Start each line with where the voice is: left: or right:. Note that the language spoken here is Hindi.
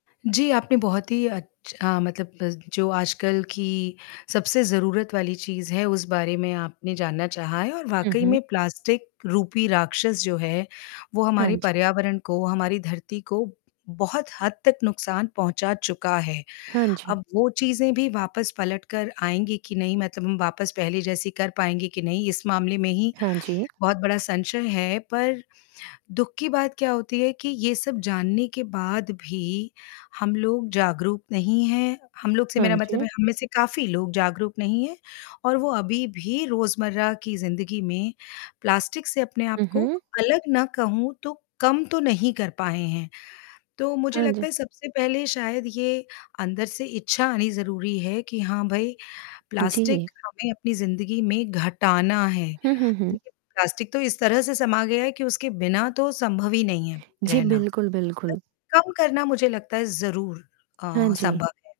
left: जी, आपने बहुत ही अच्छा अ, मतलब जो आजकल की सबसे ज़रूरत वाली चीज़ है, उस बारे में आपने जानना चाहा है और
right: हुँ,
left: वाक़ई
right: हुँ।
left: में प्लास्टिक रूपी राक्षस जो है, वो
right: हाँ,
left: हमारे
right: जी।
left: पर्यावरण को, हमारी धरती को बहुत हद तक नुकसान पहुँचा चुका है,
right: हाँ, जी।
left: अब वो चीज़ें भी वापस पलट कर आएँगी कि नहीं मतलब हम वापस पहले जैसी कर पाएँगे कि नहीं इस मामले में ही
right: हाँ, जी।
left: बहुत बड़ा संशय है, पर दुःख की बात क्या होती है कि ये सब जानने के बाद भी, हम लोग जागरूक नहीं हैं हम लोग से
right: हाँ,
left: मेरा मतलब
right: जी।
left: है हम में से काफ़ी लोग जागरूक नहीं हैं और वो अभी भी रोज़मर्रा की ज़िंदगी में, प्लास्टिक से अपने आप
right: हुँ,
left: को,
right: हुँ।
left: अलग ना कहूँ तो कम तो नहीं कर पाए हैं। तो मुझे
right: हाँ
left: लगता
right: जी।
left: है सबसे पहले शायद ये अंदर से इच्छा आनी ज़रूरी है कि हाँ भाई,
right: जी।
left: प्लास्टिक हमें अपनी ज़िंदगी में घटाना है।
right: हुँ, हुँ, हुँ।
left: देखिए प्लास्टिक तो इस तरह से समा गया है कि उसके बिना तो संभव ही नहीं है
right: जी,
left: रहना।
right: बिल्कुल, बिल्कुल।
left: कम करना मुझे लगता है ज़रूर
right: हाँ,
left: अ,
right: जी।
left: संभव है।